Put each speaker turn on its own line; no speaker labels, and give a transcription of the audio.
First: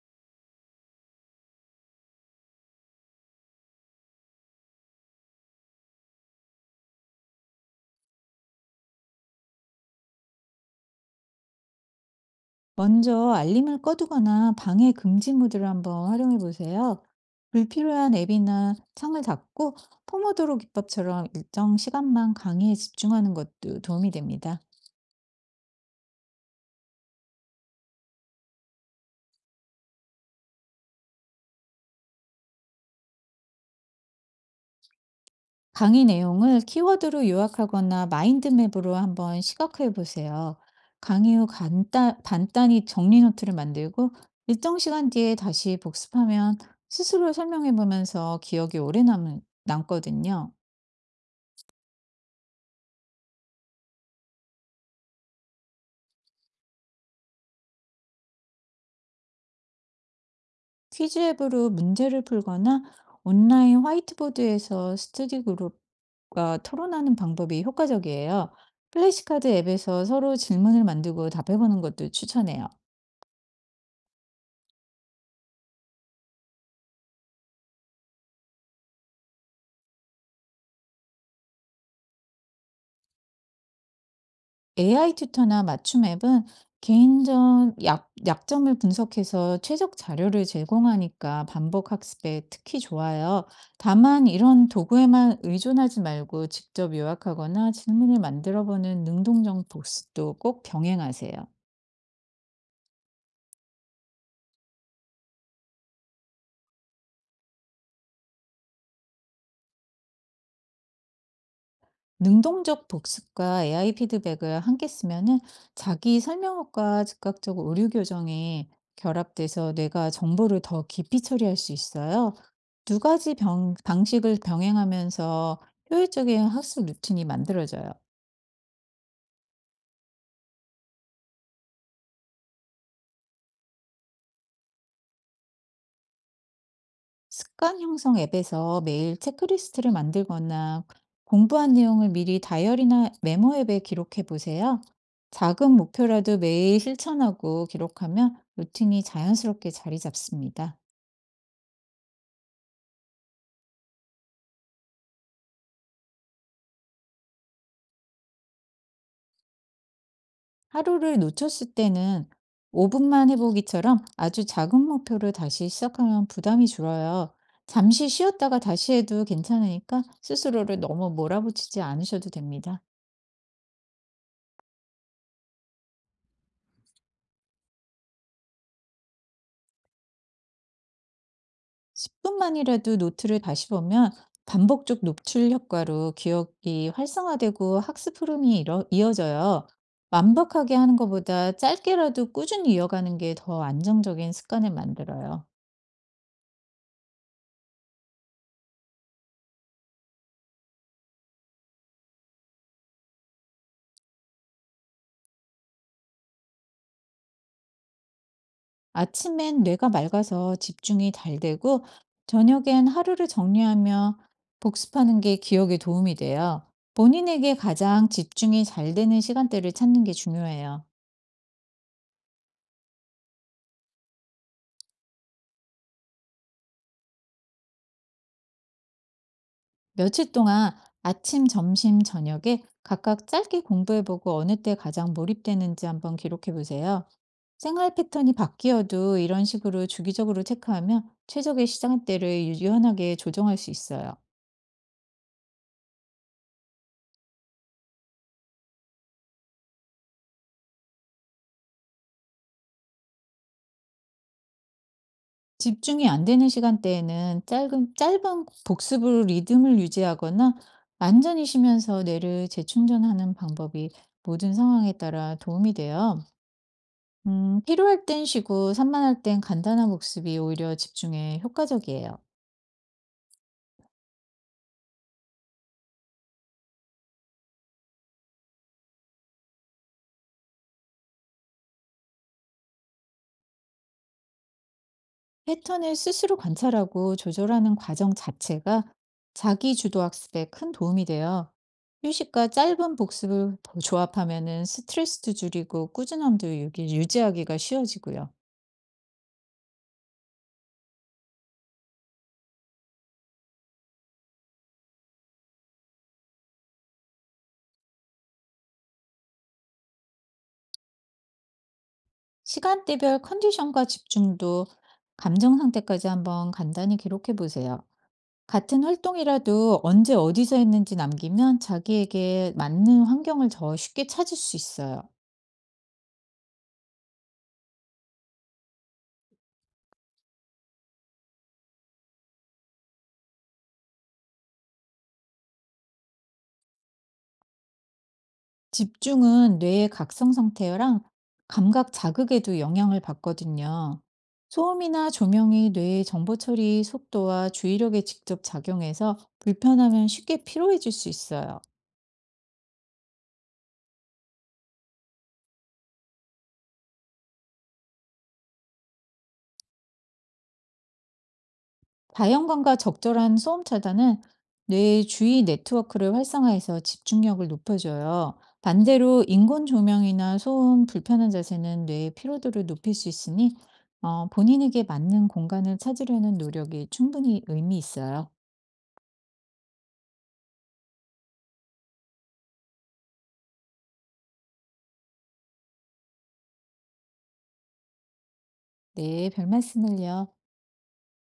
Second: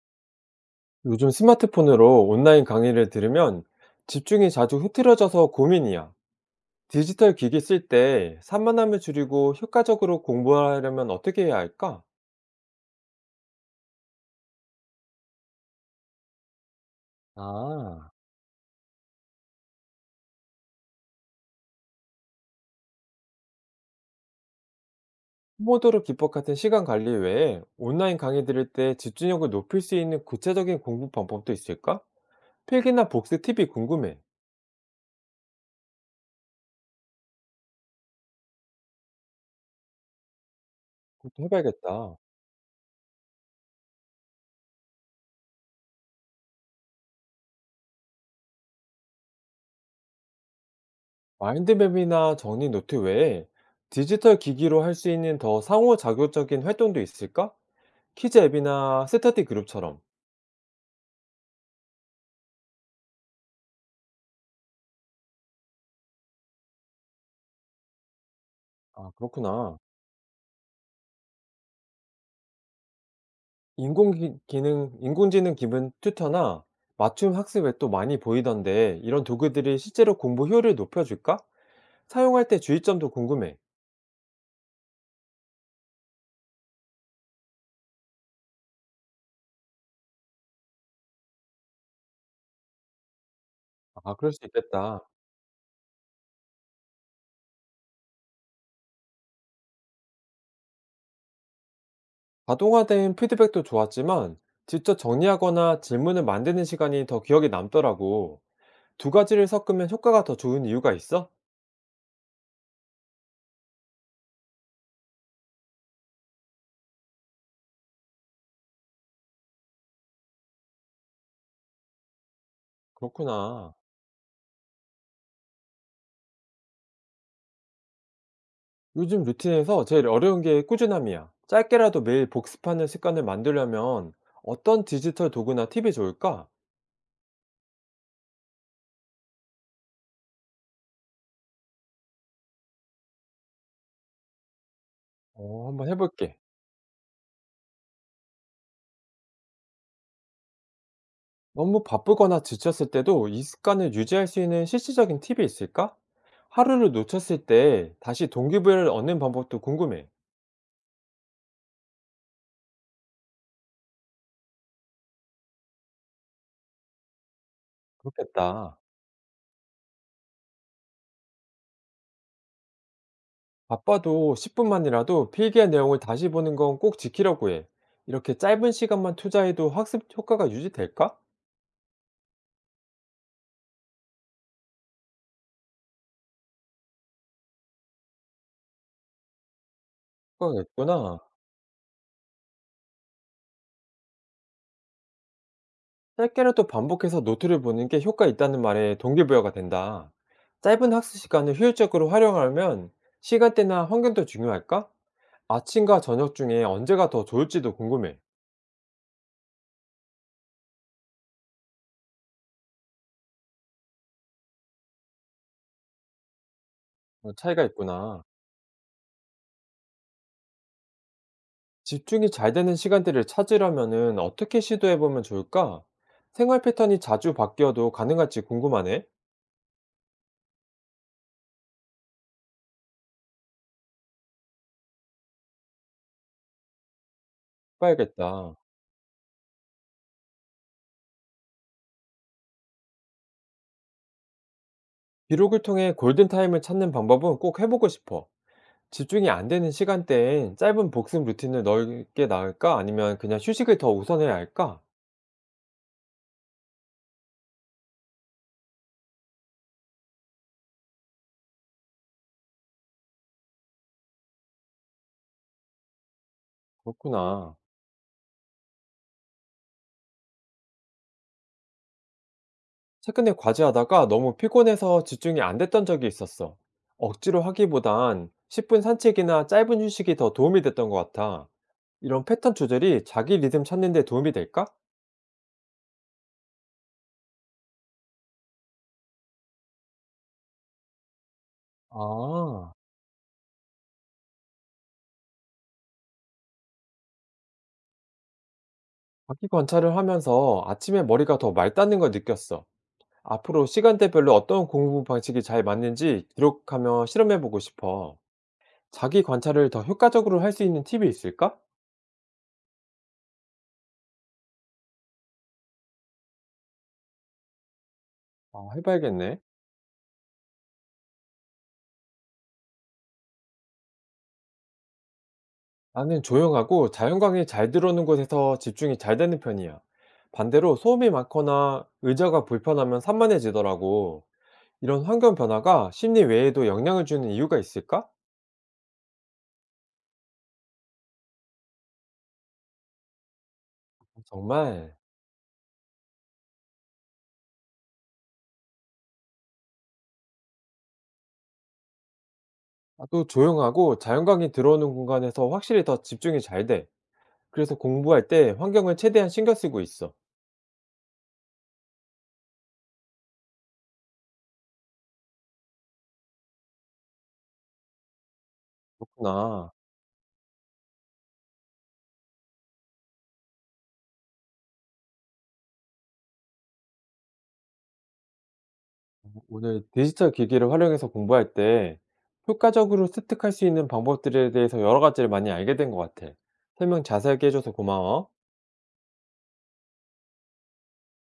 요즘 스마트폰으로 온라인 강의를 들으면 집중이 자주 흐트러져서 고민이야. 디지털 기기 쓸 때 산만함을 줄이고 효과적으로 공부하려면 어떻게 해야 할까?
먼저 알림을 꺼두거나 방해 금지 모드를 한번 활용해 보세요.
아,
불필요한 앱이나 창을 닫고 포모도로 기법처럼 일정 시간만 강의에 집중하는 것도 도움이 됩니다.
포모도로 기법 같은 시간 관리 외에 온라인 강의 들을 때 집중력을 높일 수 있는 구체적인 공부 방법도 있을까? 필기나 복습 팁이 궁금해.
강의 내용을 키워드로 요약하거나 마인드맵으로 한번 시각화해 보세요. 강의
그것도
후
해봐야겠다.
간단히 정리 노트를 만들고 일정 시간 뒤에 다시 복습하면 스스로 설명해 보면서 기억이 오래 남거든요.
마인드맵이나 정리 노트 외에 디지털 기기로 할 수 있는 더 상호작용적인 활동도 있을까? 키즈 앱이나 스터디 그룹처럼.
퀴즈 앱으로 문제를 풀거나 온라인 화이트보드에서 스터디 그룹과 토론하는 방법이 효과적이에요.
아,
플래시카드
그렇구나.
앱에서 서로 질문을 만들고 답해보는 것도 추천해요.
인공기 능 인공지능 기분 튜터나 맞춤 학습 앱도 많이 보이던데 이런 도구들이 실제로 공부 효율을 높여줄까? 사용할 때 주의점도 궁금해.
AI 튜터나 맞춤 앱은 개인전 약점을 분석해서 최적 자료를 제공하니까 반복 학습에 특히 좋아요.
아,
다만
그럴 수
이런
있겠다.
도구에만 의존하지 말고 직접 요약하거나 질문을 만들어 보는 능동적 복습도 꼭 병행하세요.
자동화된 피드백도 좋았지만 직접 정리하거나 질문을 만드는 시간이 더 기억에 남더라고. 두 가지를 섞으면 효과가 더 좋은 이유가 있어?
능동적 복습과 AI 피드백을 함께 쓰면은 자기 설명과 즉각적 오류 교정이 결합돼서 뇌가 정보를 더 깊이 처리할 수 있어요. 두 가지
그렇구나.
방식을 병행하면서 효율적인 학습 루틴이 만들어져요.
요즘 루틴에서 제일 어려운 게 꾸준함이야. 짧게라도 매일 복습하는 습관을 만들려면 어떤 디지털 도구나 팁이 좋을까?
습관 형성 앱에서 매일 체크리스트를 만들거나 공부한 내용을 미리 다이어리나 메모 앱에 기록해 보세요.
어,
작은
한번 해볼게.
목표라도 매일 실천하고 기록하면 루틴이 자연스럽게 자리 잡습니다.
너무 바쁘거나 지쳤을 때도 이 습관을 유지할 수 있는 실질적인 팁이 있을까? 하루를 놓쳤을 때 다시 동기부여를 얻는 방법도 궁금해.
하루를 놓쳤을 때는 5분만 해보기처럼 아주 작은 목표를 다시 시작하면 부담이 줄어요. 잠시 쉬었다가
그렇겠다.
다시 해도 괜찮으니까 스스로를 너무 몰아붙이지 않으셔도 됩니다.
바빠도 10분만이라도 필기한 내용을 다시 보는 건 꼭 지키려고 해. 이렇게 짧은 시간만 투자해도 학습 효과가 유지될까?
10분만이라도 노트를 다시 보면 반복적 노출 효과로 기억이 활성화되고 학습 흐름이 이어져요.
효과가
완벽하게 하는
있구나.
것보다 짧게라도 꾸준히 이어가는 게 더 안정적인 습관을 만들어요.
짧게라도 반복해서 노트를 보는 게 효과 있다는 말에 동기부여가 된다. 짧은 학습 시간을 효율적으로 활용하려면 시간대나 환경도 중요할까? 아침과 저녁 중에 언제가 더 좋을지도 궁금해.
아침엔 뇌가 맑아서 집중이 잘 되고, 저녁엔 하루를 정리하며 복습하는 게 기억에 도움이 돼요.
어,
본인에게
차이가
가장
있구나.
집중이 잘 되는 시간대를 찾는 게 중요해요.
집중이 잘 되는 시간대를 찾으려면은 어떻게 시도해보면 좋을까? 생활 패턴이 자주 바뀌어도 가능할지 궁금하네.
며칠 동안 아침, 점심, 저녁에 각각 짧게 공부해보고 어느 때 가장 몰입되는지 한번 기록해 보세요. 생활 패턴이
봐야겠다.
바뀌어도 이런 식으로 주기적으로 체크하면 최적의 시간대를 유연하게 조정할 수 있어요.
기록을 통해 골든타임을 찾는 방법은 꼭 해보고 싶어. 집중이 안 되는 시간대엔 짧은 복습 루틴을 넓게 나을까? 아니면 그냥 휴식을 더 우선해야 할까?
집중이 안 되는 시간대에는 짧은 복습으로 리듬을 유지하거나 완전히 쉬면서 뇌를 재충전하는 방법이 모든 상황에 따라 도움이 돼요.
그렇구나.
필요할 땐 쉬고 산만할 땐 간단한 복습이 오히려 집중에 효과적이에요.
최근에 과제하다가 너무 피곤해서 집중이 안 됐던 적이 있었어. 억지로 하기보단 10분 산책이나 짧은 휴식이 더 도움이 됐던 것 같아. 이런 패턴 조절이 자기 리듬 찾는 데 도움이 될까?
패턴을 스스로 관찰하고 조절하는 과정 자체가 자기 주도 학습에 큰 도움이 돼요. 휴식과
아,
짧은 복습을 조합하면은 스트레스도 줄이고 꾸준함도 유지하기가 쉬워지고요.
자기 관찰을 하면서 아침에 머리가 더 맑다는 걸 느꼈어. 앞으로 시간대별로 어떤 공부 방식이 잘 맞는지 기록하며 실험해보고 싶어. 자기 관찰을 더 효과적으로 할 수 있는 팁이 있을까?
시간대별 컨디션과 집중도, 감정 상태까지 한번 간단히 기록해 보세요.
아,
같은
해봐야겠네.
활동이라도 언제 어디서 했는지 남기면 자기에게 맞는 환경을 더 쉽게 찾을 수 있어요.
나는 조용하고 자연광이 잘 들어오는 곳에서 집중이 잘 되는 편이야. 반대로 소음이 많거나 의자가 불편하면 산만해지더라고. 이런 환경 변화가 심리 외에도 영향을 주는 이유가 있을까?
집중은 뇌의 각성 상태랑 감각 자극에도 영향을 받거든요.
정말.
소음이나 조명이 뇌의 정보 처리 속도와 주의력에 직접 작용해서 불편하면 쉽게 피로해질 수 있어요.
나도 조용하고 자연광이 들어오는 공간에서 확실히 더 집중이 잘 돼. 그래서 공부할 때 환경을 최대한 신경 쓰고 있어.
다양관과 적절한 소음 차단은 뇌의 주위 네트워크를 활성화해서 집중력을 높여줘요. 반대로 인공
그렇구나.
조명이나 소음 불편한 자세는 뇌의 피로도를 높일 수 있으니 본인에게 맞는 공간을 찾으려는 노력이 충분히 의미 있어요.
오늘 디지털 기기를 활용해서 공부할 때 효과적으로 습득할 수 있는 방법들에 대해서 여러 가지를 많이 알게 된 것 같아. 설명 자세하게 해줘서 고마워.
네, 별 말씀을요.